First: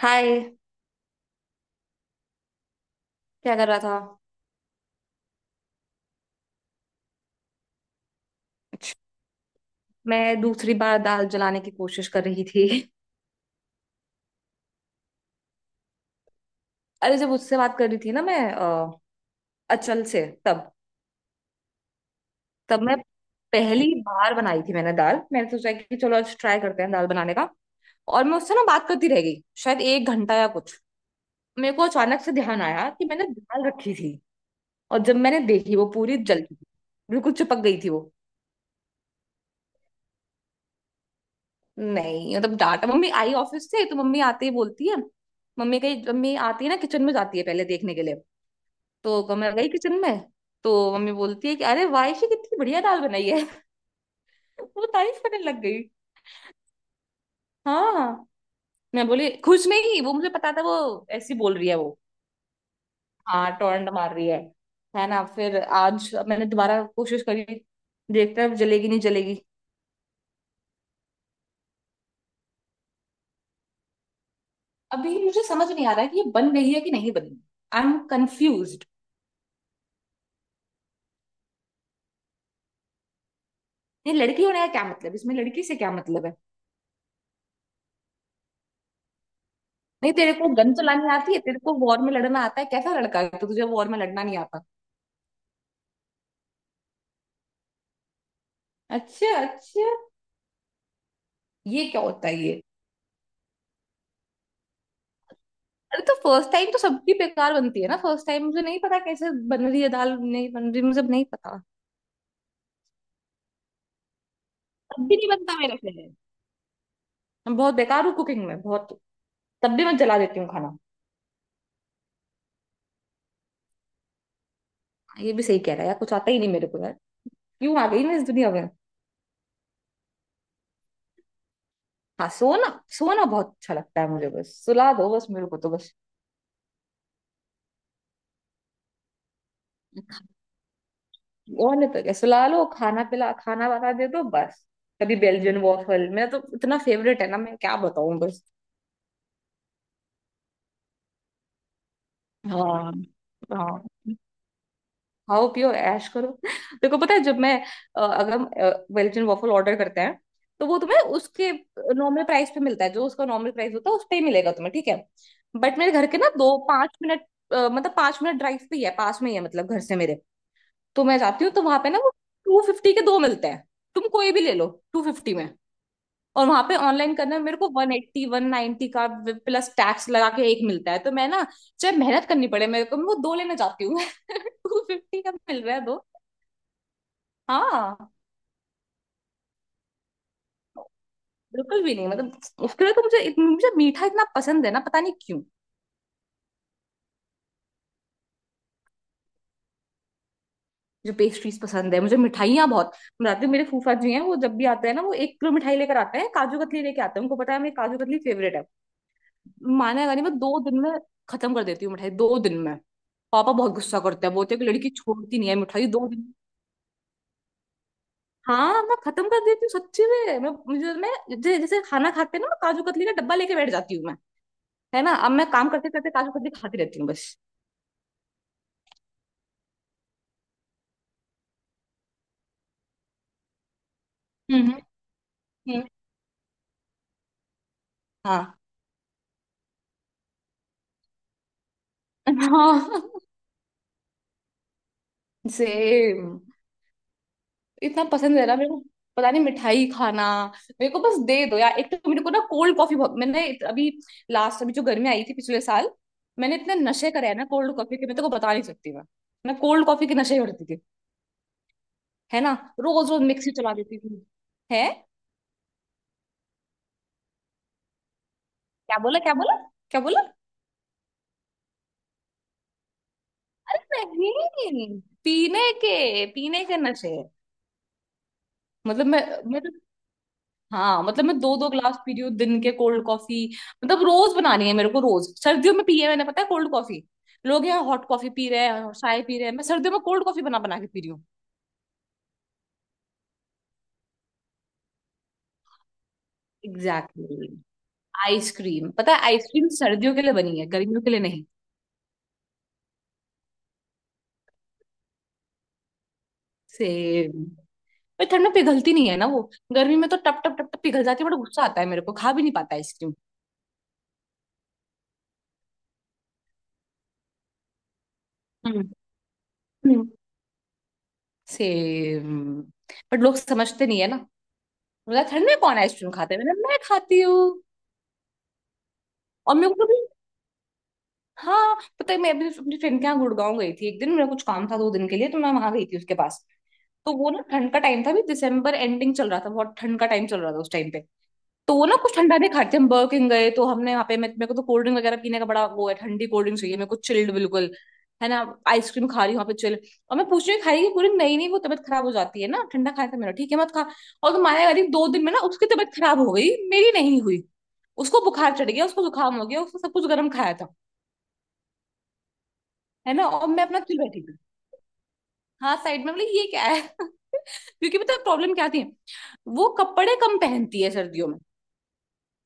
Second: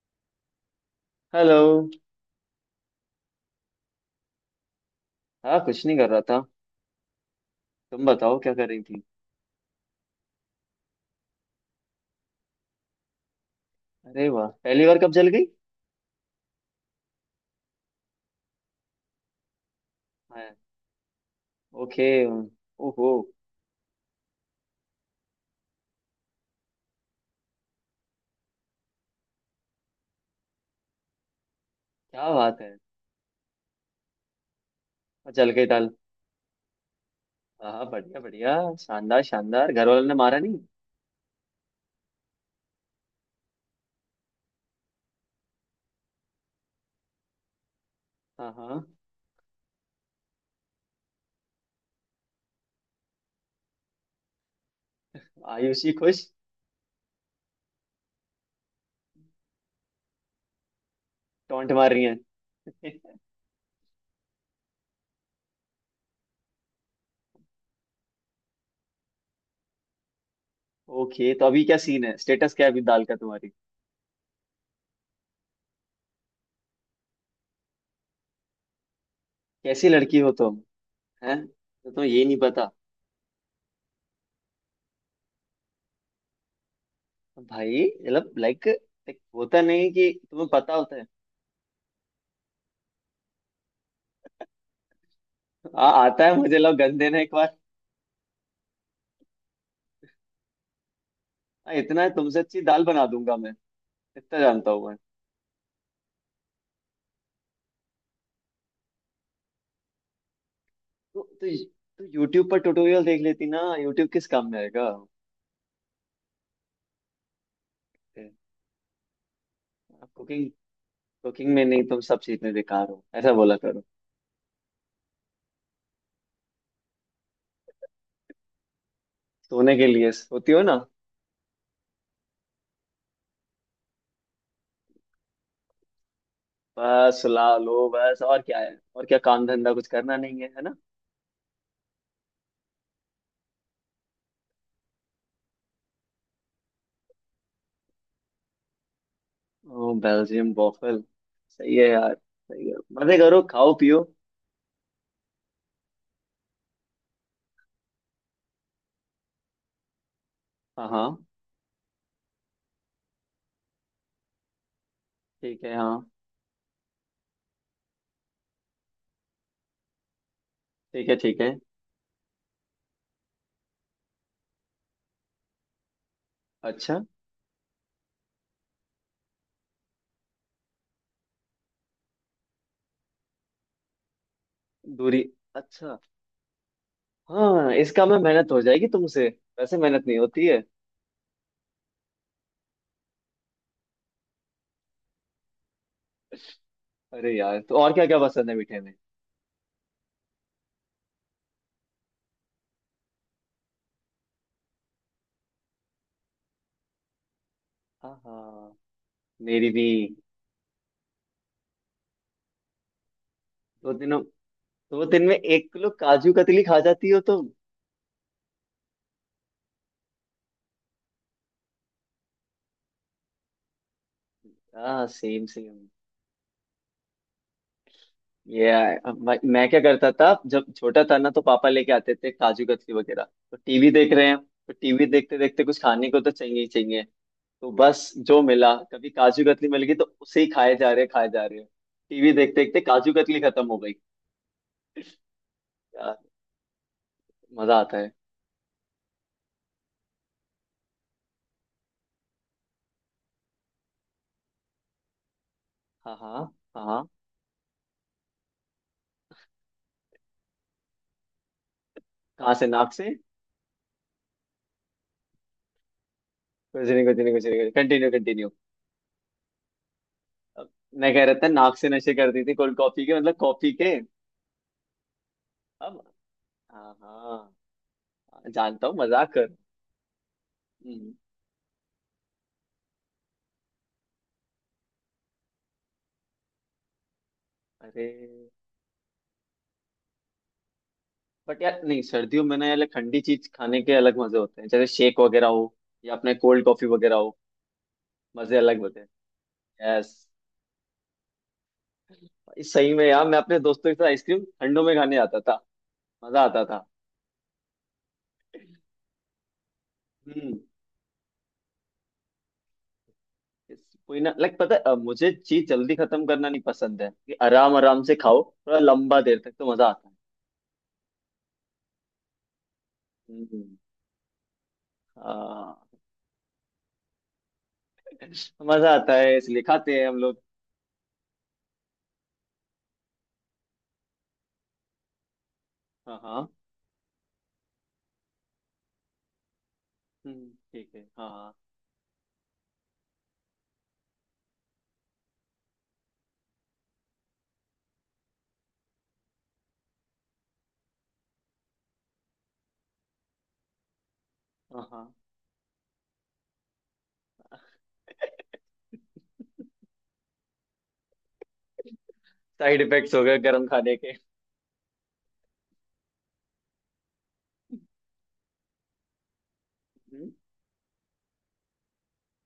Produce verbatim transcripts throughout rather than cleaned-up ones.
हाय। Hello. क्या कर रहा था? हाँ, कुछ नहीं कर रहा था। तुम बताओ क्या कर रही अच्छा, थी। मैं दूसरी बार दाल जलाने की कोशिश कर रही थी। अरे वाह, पहली बार कब जल गई? अरे, जब उससे बात कर रही थी ना मैं अ, अचल से, मैं? तब ओके, तब मैं ओहो। पहली बार बनाई थी मैंने दाल। मैंने सोचा कि चलो आज ट्राई करते हैं दाल बनाने का। और मैं उससे ना बात करती रह गई, शायद एक घंटा या कुछ। मेरे को अचानक क्या से बात ध्यान है। आया कि मैंने दाल रखी थी। और जब और मैंने जल गई देखी वो दाल। पूरी जल गई थी। बिल्कुल चिपक हाँ गई हाँ, थी वो। बढ़िया बढ़िया। शानदार शानदार, घर वालों ने मारा नहीं? नहीं, मतलब डांटा। मम्मी आई ऑफिस से तो मम्मी आते ही बोलती है। मम्मी कही मम्मी आती है ना किचन में, जाती है पहले देखने के लिए। हाँ हाँ। तो क- मैं गई किचन में। तो मम्मी बोलती है कि अरे वायशी, कितनी बढ़िया दाल बनाई है। वो तारीफ करने लग गई। आयुषी खुश? हाँ। मैं बोली, खुश नहीं, वो मुझे पता था वो ऐसी बोल रही टोंट है मार वो। रही है। हाँ, टोरंट मार रही है है ना? फिर आज मैंने दोबारा कोशिश करी। देखते हैं जलेगी नहीं जलेगी। ओके, तो अभी क्या सीन है? स्टेटस क्या है अभी दाल का तुम्हारी? अभी मुझे समझ नहीं आ रहा है कि ये बन गई है कि नहीं बनी। I am confuse. कैसी लड़की हो तुम। हैं? तो तुम्हें ये नहीं पता? ये लड़की होने का क्या मतलब? इसमें लड़की से क्या मतलब है? भाई मतलब लाइक, होता नहीं कि नहीं, तेरे तुम्हें को गन पता होता है। चलानी आती है? तेरे को वॉर में लड़ना आता है? कैसा लड़का है तो तुझे वॉर में लड़ना नहीं आता। आ, आता है मुझे। लोग गंदे ना एक। अच्छा, अच्छा। हाँ, ये क्या इतना है होता है तुमसे अच्छी ये? दाल बना दूंगा मैं। इतना जानता हूँ मैं। अरे तो फर्स्ट टाइम तो सबकी बेकार बनती है ना? फर्स्ट टाइम मुझे नहीं पता कैसे बन रही है दाल, नहीं बन रही, मुझे तो नहीं तो, पता। तो यूट्यूब पर ट्यूटोरियल देख लेती ना। यूट्यूब किस काम में आएगा। तब भी नहीं बनता मेरे से। मैं बहुत बेकार हूँ कुकिंग में, बहुत। तब भी मैं जला देती हूँ कुकिंग? खाना। कुकिंग में नहीं, तुम सब सीखने बेकार हो ऐसा बोला करो। हाँ, ये भी सही कह रहा है यार, कुछ आता ही नहीं मेरे को यार। क्यों आ गई मैं इस दुनिया में? सोने के लिए सोती हो ना? हाँ, सोना। सोना बहुत अच्छा लगता है मुझे, बस सुला दो बस मेरे को, तो बस। बस सुला लो बस, और क्या है? और क्या काम धंधा कुछ करना नहीं है, है ना। और नहीं तो क्या, सुला लो, खाना पिला, खाना बना दे दो बस। कभी बेल्जियन वॉफल, मेरा तो इतना फेवरेट है ना, मैं क्या बताऊं बस। ओ बेल्जियम बॉफल। सही है यार, सही है। हाँ। मजे करो, खाओ हाँ पियो। खाओ पियो ऐश करो। देखो पता है, जब मैं अ, अगर बेल्जियन वॉफल ऑर्डर करते हैं, तो वो हाँ तुम्हें हाँ, उसके नॉर्मल प्राइस पे मिलता है, जो उसका नॉर्मल प्राइस होता है उस पे ही मिलेगा तुम्हें, ठीक है। ठीक है। बट मेरे हाँ, घर के ना दो पांच मिनट, अ, मतलब पांच मिनट ड्राइव पे ही है, पास में ही है, मतलब घर से मेरे। तो ठीक है मैं ठीक जाती है। हूँ तो वहां पे ना वो टू फिफ्टी के दो मिलते हैं। तुम कोई भी ले लो टू फिफ्टी में। और वहां पे अच्छा। ऑनलाइन करने में मेरे को वन एट्टी वन नाइन्टी का प्लस टैक्स लगा के एक मिलता है। तो मैं ना, चाहे मेहनत करनी पड़े मेरे को, मैं वो दो लेना चाहती हूँ। टू दूरी? फिफ्टी का मिल रहा है अच्छा। दो। हाँ, हाँ। इसका में मेहनत हो जाएगी तुमसे। वैसे मेहनत नहीं होती है। बिल्कुल भी नहीं, मतलब उसके लिए तो मुझे इत- मुझे मीठा इतना पसंद है ना, पता नहीं क्यों। अरे यार, तो और क्या क्या पसंद है मीठे में? मुझे पेस्ट्रीज पसंद है, मुझे मिठाइयाँ बहुत। रात में मेरे फूफा जी हैं, वो जब भी आते हैं ना, वो एक किलो मिठाई लेकर आते हैं, काजू कतली लेके आते हैं, उनको पता है मेरी काजू हाँ कतली फेवरेट है। हाँ, मेरी भी। मानेगा नहीं, मैं दो दिन में खत्म कर देती हूँ मिठाई, दो दिन में। पापा बहुत दो गुस्सा दिनों करते हैं, बोलते हैं कि लड़की दो दिन में छोड़ती नहीं है एक मिठाई किलो दो काजू दिन कतली खा जाती हो तुम? हाँ, मैं खत्म कर देती हूँ सच्ची में। मैं मुझे मैं जै- जैसे खाना खाते ना, मैं काजू कतली का डब्बा लेके बैठ जाती हूँ मैं। है हाँ, ना? अब सेम मैं काम सेम। करते करते काजू कतली खाती रहती हूँ बस। ये, अब मैं मैं क्या करता था जब छोटा था ना, तो पापा लेके आते थे काजू कतली वगैरह। तो टीवी देख रहे हैं, हम्म। तो टीवी देखते देखते कुछ हम्म। खाने को तो चाहिए ही चाहिए। तो बस जो हाँ, मिला, कभी काजू कतली मिल गई तो उसे ही खाए जा रहे खाए जा रहे। टीवी देखते देखते हाँ। काजू कतली खत्म हो गई। यार, सेम। मजा आता इतना है। पसंद है ना मेरे को, पता नहीं, मिठाई खाना। मेरे को बस दे दो यार एक। तो मेरे को ना कोल्ड कॉफी बहुत, मैंने इत- अभी लास्ट, अभी जो गर्मी आई थी पिछले साल, हाँ हाँ मैंने इतने हाँ हाँ। नशे करे हैं ना कोल्ड कॉफी के, मैं तेरे को बता नहीं सकती मैं। मैं कोल्ड कॉफी के नशे करती थी, है ना? कहाँ से? नाक से? रोज रोज मिक्सी चला देती थी। है। कुछ नहीं कुछ नहीं कुछ नहीं, कंटिन्यू कंटिन्यू। क्या बोला? क्या बोला? क्या बोला? मैं कह रहा था नाक से नशे करती थी कोल्ड कॉफी के, मतलब कॉफी के। अरे नहीं, पीने अब के पीने के हाँ नशे। हाँ, जानता हूँ, मतलब मैं मजाक कर। मैं तो, हाँ, हम्म। मतलब मैं दो दो ग्लास पी रही हूँ दिन के कोल्ड कॉफी। मतलब रोज बनानी है मेरे को, रोज सर्दियों में पी है मैंने, पता है, कोल्ड कॉफी। लोग यहाँ हॉट अरे, कॉफी पी रहे हैं और चाय पी रहे हैं, मैं सर्दियों में कोल्ड कॉफी बना बना के पी रही हूँ। बट यार नहीं, सर्दियों में ना यार like ठंडी चीज खाने के अलग मजे होते हैं, जैसे शेक वगैरह हो या अपने कोल्ड कॉफी वगैरह हो। एग्जैक्टली। मजे अलग आइसक्रीम, होते पता है, आइसक्रीम हैं। यस, सर्दियों के लिए बनी है, गर्मियों के लिए नहीं। सही में यार मैं अपने दोस्तों के साथ आइसक्रीम ठंडों में खाने आता था। मजा आता था। सेम। पर ठंड में पिघलती नहीं है ना वो। गर्मी में तो टप टप हम्म। टप टप पिघल जाती है, बड़ा गुस्सा आता है मेरे को, खा भी नहीं पाता आइसक्रीम। Yes, कोई ना, लाइक पता है, अ, मुझे चीज जल्दी खत्म करना नहीं पसंद है, कि आराम आराम से खाओ थोड़ा लंबा देर तक, तो मजा हम्म। आता है। सेम। बट लोग हम्म, समझते नहीं है ना, मतलब ठंड में कौन हाँ। आइसक्रीम खाता है? मैंने मैं खाती हूँ। मजा आता है और इसलिए मेरे को भी। खाते हैं हम लोग। हाँ, पता है, मैं अभी अपनी फ्रेंड के यहाँ गुड़गांव गई थी, एक दिन मेरा कुछ काम था, दो दिन के लिए, तो मैं वहां गई थी उसके हाँ पास। हाँ। तो वो ना, ठंड का टाइम था भी, दिसंबर एंडिंग चल रहा था, बहुत ठंड का टाइम चल हम्म, रहा था उस ठीक टाइम है। पे। हाँ हाँ तो वो ना कुछ ठंडा नहीं खाते थे, हम बर्ger किंग गए, तो हमने वहाँ पे मे- मेरे को तो कोल्ड ड्रिंक वगैरह पीने का बड़ा वो है, ठंडी कोल्ड ड्रिंक चाहिए मेरे को चिल्ड बिल्कुल, है ना? आइसक्रीम खा रही हूँ वहाँ पे चिल। और मैं पूछ रही हूँ, खाई कि पूरी? नहीं नहीं, वो तबीयत खराब हो जाती है ना, ठंडा खाया था मेरा, ठीक है मत खा। और तो माया करी, हाँ दो हाँ। दिन में ना उसकी तबीयत खराब हो गई, मेरी नहीं हुई। उसको बुखार चढ़ गया, उसको जुकाम हो गया, उसको सब कुछ, गर्म खाया था। साइड इफेक्ट्स है हो ना? गए और मैं गर्म अपना खाने चिल के। बैठी थी। हाँ, साइड में बोले ये क्या है। क्योंकि पता प्रॉब्लम क्या थी, वो कपड़े हम्म, कम पहनती है सर्दियों में।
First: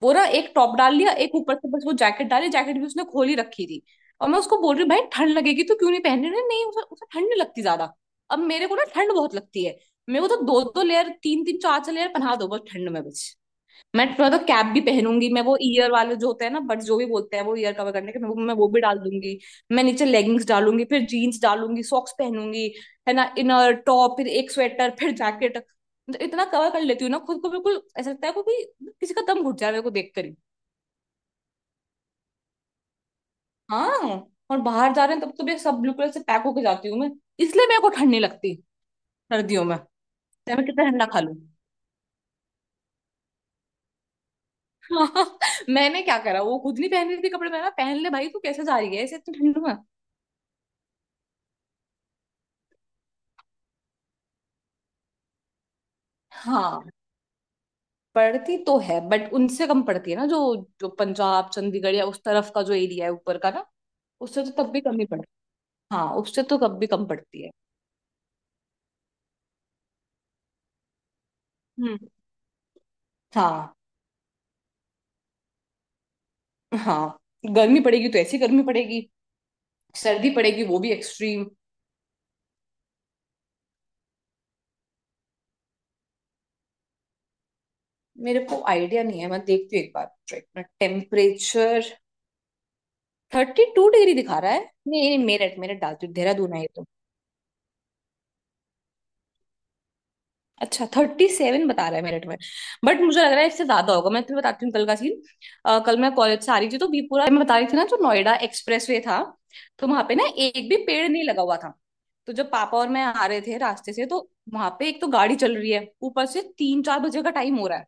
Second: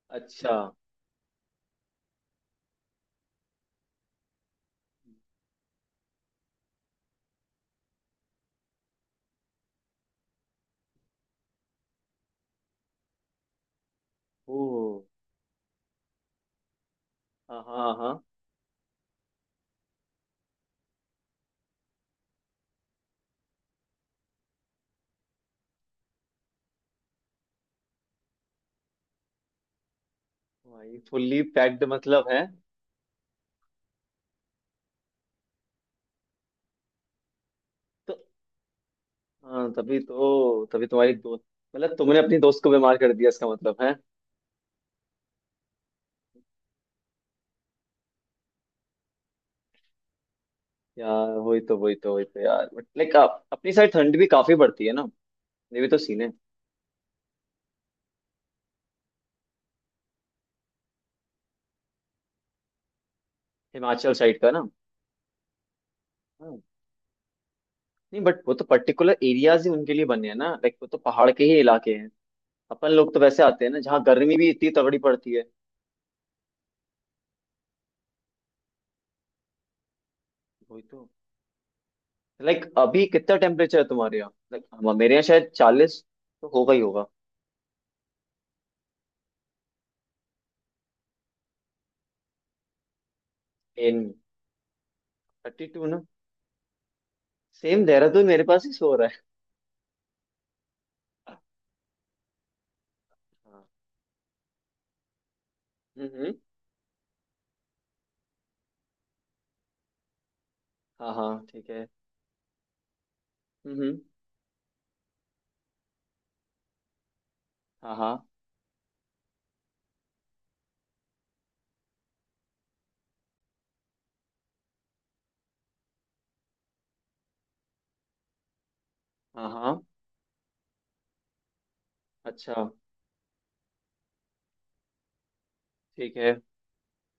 वो ना एक अच्छा। टॉप डाल लिया एक, ऊपर से बस वो जैकेट डाली, जैकेट भी उसने खोली रखी थी। और मैं उसको बोल रही हूँ, भाई ठंड लगेगी, तो क्यों नहीं पहन रही? नहीं, उसे उसे ठंड नहीं लगती ज्यादा। अब मेरे को ना ठंड बहुत लगती है। मेरे को तो दो दो लेयर, तीन तीन, चार चार लेयर पहना दो बस, ठंड में बस। मैं थोड़ा तो ओ, कैप भी पहनूंगी, मैं वो ईयर वाले जो होते हैं ना, बट जो भी बोलते हैं वो, हाँ ईयर कवर हाँ हाँ। करने के, मैं वो मैं वो भी डाल दूंगी। मैं नीचे लेगिंग्स डालूंगी, फिर जीन्स डालूंगी, सॉक्स पहनूंगी। है ना, इनर टॉप, फिर एक स्वेटर, फिर जैकेट, मतलब इतना कवर कर लेती हूँ ना खुद को, बिल्कुल ऐसा लगता है को कि किसी का दम घुट जा रहा है मेरे को देख कर ही। भाई फुल्ली पैक्ड मतलब है हाँ। और बाहर जा रहे हैं तब तो मैं सब ब्लू कलर से पैक होके जाती हूँ मैं, इसलिए मेरे को ठंड तो। नहीं लगती सर्दियों हाँ, में, तभी चाहे तो, मैं तभी कितना ठंडा तुम्हारी खा लूँ। दोस्त। मतलब तुमने अपनी दोस्त को बीमार कर दिया, इसका मतलब। हाँ, मैंने क्या करा, वो खुद नहीं पहन रही थी कपड़े, मैं पहन ले भाई, तू कैसे जा रही है ऐसे इतनी ठंड में। यार वही तो वही तो वही तो यार, बट लाइक आप अपनी साइड ठंड भी काफी पड़ती है ना। ये भी तो सीन है। हाँ, पढ़ती तो है, बट उनसे कम पड़ती है ना, जो जो पंजाब चंडीगढ़ या उस तरफ का जो एरिया है ऊपर का ना, हिमाचल साइड उससे का तो ना। तब भी कम ही पड़ती। हाँ, उससे तो हाँ। कब भी कम पड़ती है। नहीं बट वो तो पर्टिकुलर एरियाज ही उनके लिए बने हैं ना, लाइक वो तो पहाड़ के ही इलाके हम्म। हैं। अपन लोग तो वैसे आते हैं हाँ, ना जहाँ गर्मी भी इतनी तगड़ी पड़ती है। हाँ। गर्मी पड़ेगी तो ऐसी गर्मी पड़ेगी, सर्दी पड़ेगी वो वही भी तो, एक्सट्रीम। लाइक अभी कितना टेम्परेचर है तुम्हारे यहाँ? लाइक हम, मेरे यहाँ शायद चालीस तो होगा ही होगा। मेरे को आइडिया नहीं है, मैं देखती हूँ एक बार, एक minute, temperature. Thirty two in degree दिखा रहा है। नहीं नहीं, मेरठ, थर्टी मेरठ टू डाल, ना? देहरादून है ये तो। सेम, देहरादून मेरे पास ही सो रहा है। अच्छा, थर्टी सेवन बता रहा है मेरिट में। बट मुझे लग रहा है इससे हाँ। ज्यादा होगा। मैं तुम्हें बताती हूँ कल का सीन। अ, कल मैं हम्म। कॉलेज से आ रही थी तो बीपुरा, हाँ हाँ, ठीक है। हम्म हम्म। हाँ हाँ मैं बता रही थी ना जो नोएडा एक्सप्रेस वे था। तो वहां पे हाँ ना हाँ। एक भी पेड़ नहीं लगा हुआ था। तो जब पापा और मैं आ अच्छा, रहे थे रास्ते से, तो वहां पे एक तो गाड़ी चल रही है, ऊपर से तीन ठीक चार है। बजे का टाइम हो रहा है।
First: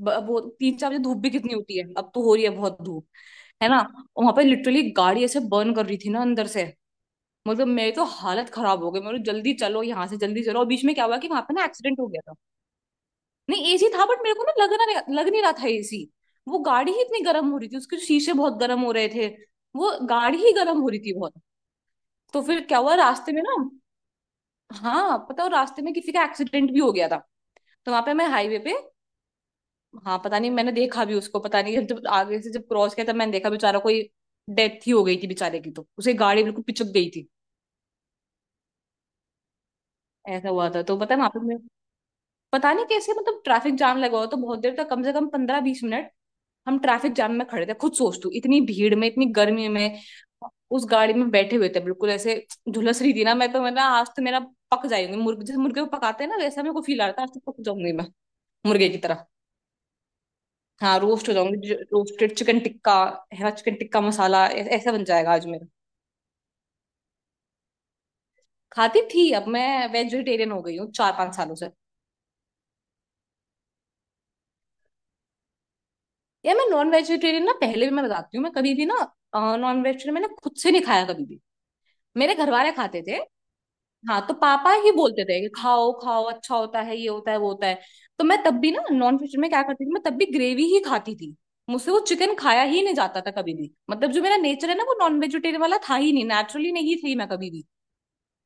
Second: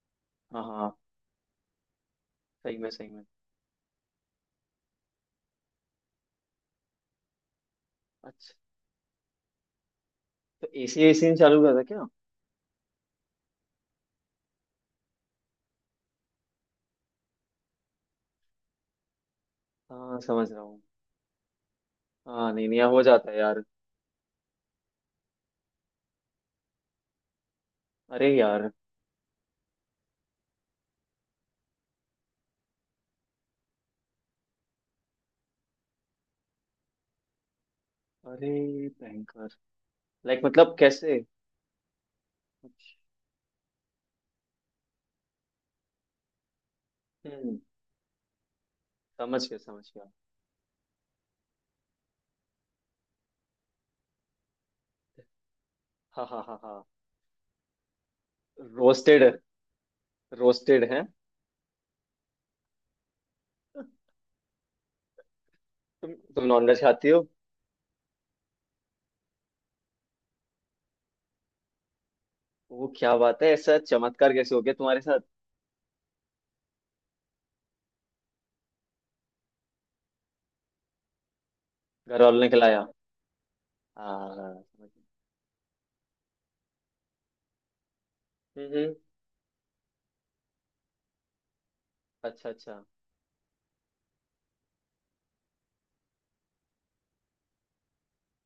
ब- वो हाँ हाँ तीन चार हाँ, बजे धूप भी कितनी होती है, अब तो हो रही है सही बहुत में धूप, सही में। है ना? वहां पे लिटरली गाड़ी ऐसे बर्न कर रही थी ना अंदर से, मतलब मेरी तो हालत अच्छा, खराब हो गई मेरे, जल्दी चलो यहाँ से, जल्दी चलो, और तो बीच में एसी, क्या हुआ कि एसी ने वहां पे चालू ना करा था एक्सीडेंट क्या? हो गया था। नहीं एसी था, बट मेरे को ना लग रहा लग नहीं रहा था एसी। वो गाड़ी ही इतनी गर्म हो रही थी, उसके शीशे बहुत गर्म हो रहे थे। वो हाँ, गाड़ी समझ ही रहा गर्म हूँ। हो रही थी बहुत। तो हाँ, फिर नहीं क्या नहीं, हुआ हो जाता रास्ते है में ना, यार। हाँ पता हो, रास्ते में किसी का एक्सीडेंट भी हो गया था। तो वहां पे मैं अरे हाईवे यार। पे। हाँ, पता नहीं, मैंने देखा भी उसको, पता नहीं, जब आगे से जब क्रॉस किया तब मैंने देखा, बेचारा कोई, डेथ ही हो गई थी बेचारे की, तो उसे गाड़ी बिल्कुल पिचक गई थी। अरे भयंकर, लाइक ऐसा हुआ मतलब था तो पता है कैसे? वहां पे मैं- पता नहीं कैसे, मतलब ट्रैफिक जाम लगा हुआ तो बहुत देर तक कम से कम पंद्रह बीस मिनट हम ट्रैफिक जाम में हम्म, खड़े थे। खुद सोच, तू इतनी भीड़ में, इतनी समझ गया गर्मी समझ में गया। उस गाड़ी में बैठे हुए थे। बिल्कुल ऐसे झुलस रही थी ना। मैं तो मैं ना आज तो मेरा पक जाएंगे मुर्गे जैसे, मुर्गे को पकाते हाँ हैं ना हाँ हाँ वैसा, मेरे हाँ। को फील आ रहा था आज तो पक जाऊंगी मैं मुर्गे की रोस्टेड, तरह। रोस्टेड हाँ, है। रोस्ट हो जाऊंगी, रोस्टेड चिकन टिक्का है ना, चिकन टिक्का मसाला ऐ- ऐसा बन जाएगा आज मेरा। तुम तुम नॉनवेज खाती हो? खाती थी, अब मैं वेजिटेरियन हो गई हूँ चार पांच सालों से। वो क्या बात है? ऐसा चमत्कार कैसे हो गया तुम्हारे साथ? यार मैं नॉन वेजिटेरियन ना, पहले भी मैं बताती हूँ मैं कभी भी ना, नॉन वेजिटेरियन मैंने खुद से नहीं खाया कभी भी। घर मेरे वालों ने घर वाले खिलाया? खाते थे। हाँ हाँ तो हाँ, हाँ, पापा समझ ही गया। बोलते थे कि खाओ खाओ, अच्छा होता है, ये होता है वो होता है। तो मैं तब हम्म भी ना हम्म, नॉन वेज में क्या करती थी, मैं तब भी ग्रेवी ही खाती थी। मुझसे वो चिकन अच्छा खाया ही अच्छा। नहीं जाता था कभी भी। मतलब जो मेरा नेचर है ना, वो नॉन वेजिटेरियन वाला था ही नहीं। नेचुरली नहीं थी मैं कभी भी।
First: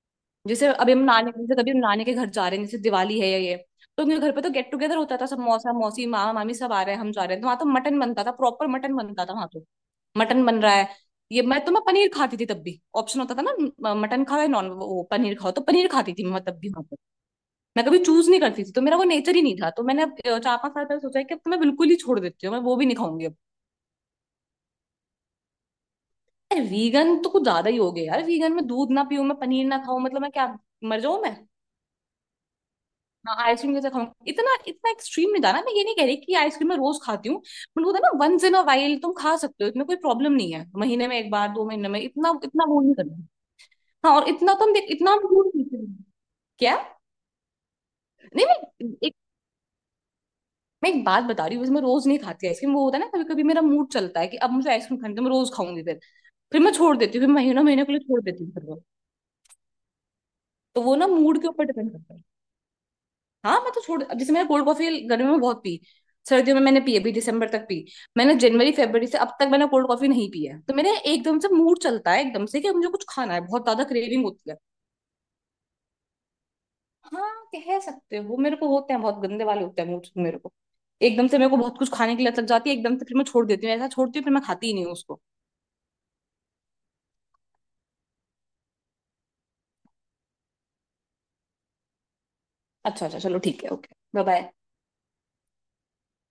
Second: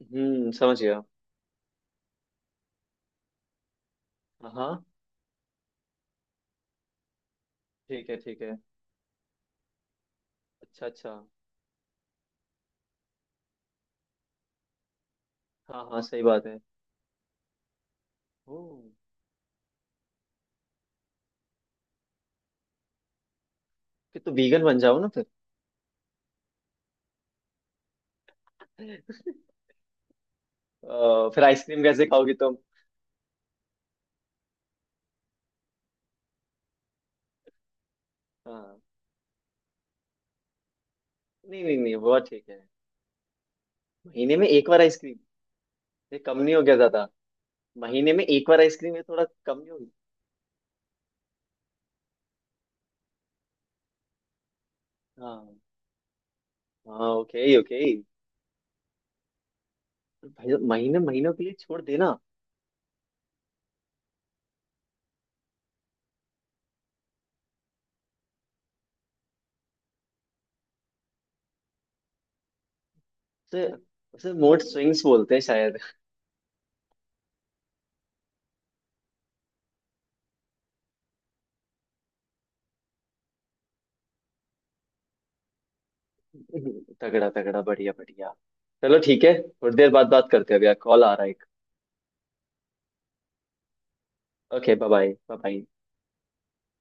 हम्म, जैसे समझ अभी हम गया। नानी, जैसे कभी हम नानी के घर जा रहे हैं, जैसे दिवाली है या ये, तो मेरे घर पे तो हाँ गेट हाँ, टुगेदर होता था। सब मौसा मौसी मामा मामी सब आ रहे हैं, हम जा रहे हैं तो वहां तो मटन ठीक है बनता था, ठीक है। प्रॉपर मटन बनता था वहां तो। मटन बन रहा अच्छा है। अच्छा। ये मैं तो मैं पनीर खाती थी तब भी, ऑप्शन होता था ना म- मटन खाओ या नॉन, वो पनीर खाओ, तो हाँ पनीर हाँ, खाती सही थी मैं बात है। तब भी वहां पर। मैं कभी चूज नहीं ओ, करती थी, तो मेरा वो नेचर ही नहीं था। तो मैंने अब अ, चार पांच साल पहले सोचा है कि अब तो मैं बिल्कुल ही छोड़ देती हूँ, मैं वो भी नहीं खाऊंगी अब। फिर तो वीगन बन जाओ ना फिर। यार वीगन तो कुछ ज्यादा ही हो गया यार। वीगन में दूध ना पीऊं, मैं पनीर ना खाऊं, मतलब मैं क्या मर जाऊं अ, मैं। फिर आइसक्रीम कैसे खाओगी तुम? हाँ, आइसक्रीम कैसे खाऊंगी? इतना इतना एक्सट्रीम नहीं था ना। मैं ये नहीं कह रही कि आइसक्रीम मैं रोज खाती हूँ, बट वो था ना वंस इन अ हाँ, वाइल तुम खा सकते हो, इसमें कोई प्रॉब्लम नहीं है। महीने में एक बार, नहीं दो नहीं महीने नहीं, में, वो इतना ठीक है। इतना वो नहीं करना। हाँ, और महीने में इतना तो एक हम बार देख, इतना आइसक्रीम? हम दूर नहीं थे। ये कम नहीं हो गया क्या? ज्यादा? महीने में नहीं, एक बार मैं आइसक्रीम, ये एक थोड़ा कम नहीं होगी? मैं एक बात बता रही हूँ। वैसे मैं रोज नहीं खाती आइसक्रीम, वो होता है ना कभी कभी मेरा मूड चलता है कि अब मुझे आइसक्रीम खानी है, तो मैं रोज हाँ खाऊंगी फिर। फिर मैं छोड़ हाँ, देती हूँ, फिर ओके महीनों ओके। महीने के लिए छोड़ देती हूँ फिर वो। भाई तो वो महीने, ना महीनों मूड के के लिए ऊपर छोड़ डिपेंड करता देना। है। हाँ मैं तो छोड़, अब जैसे मैंने कोल्ड कॉफी गर्मी में बहुत पी, सर्दियों में मैंने पी, अभी दिसंबर तक पी। मैंने जनवरी फरवरी से अब तक मैंने कोल्ड कॉफी नहीं पी है। तो मेरे एकदम से मूड चलता है एकदम से कि मुझे कुछ खाना है, बहुत उसे ज्यादा क्रेविंग उसे होती है। मूड स्विंग्स बोलते हैं शायद। हाँ, कह सकते हो, मेरे को होते हैं बहुत गंदे वाले होते हैं मूड मेरे को। एकदम से मेरे को बहुत कुछ खाने की लत लग जाती है एकदम से, फिर मैं छोड़ देती हूँ, ऐसा छोड़ती हूँ फिर मैं खाती ही नहीं हूँ उसको। तगड़ा तगड़ा, बढ़िया बढ़िया। चलो ठीक है, थोड़ी देर बाद बात करते हैं, भैया कॉल आ रहा है एक। अच्छा अच्छा, चलो ठीक है, okay bye bye. Okay, bye bye bye.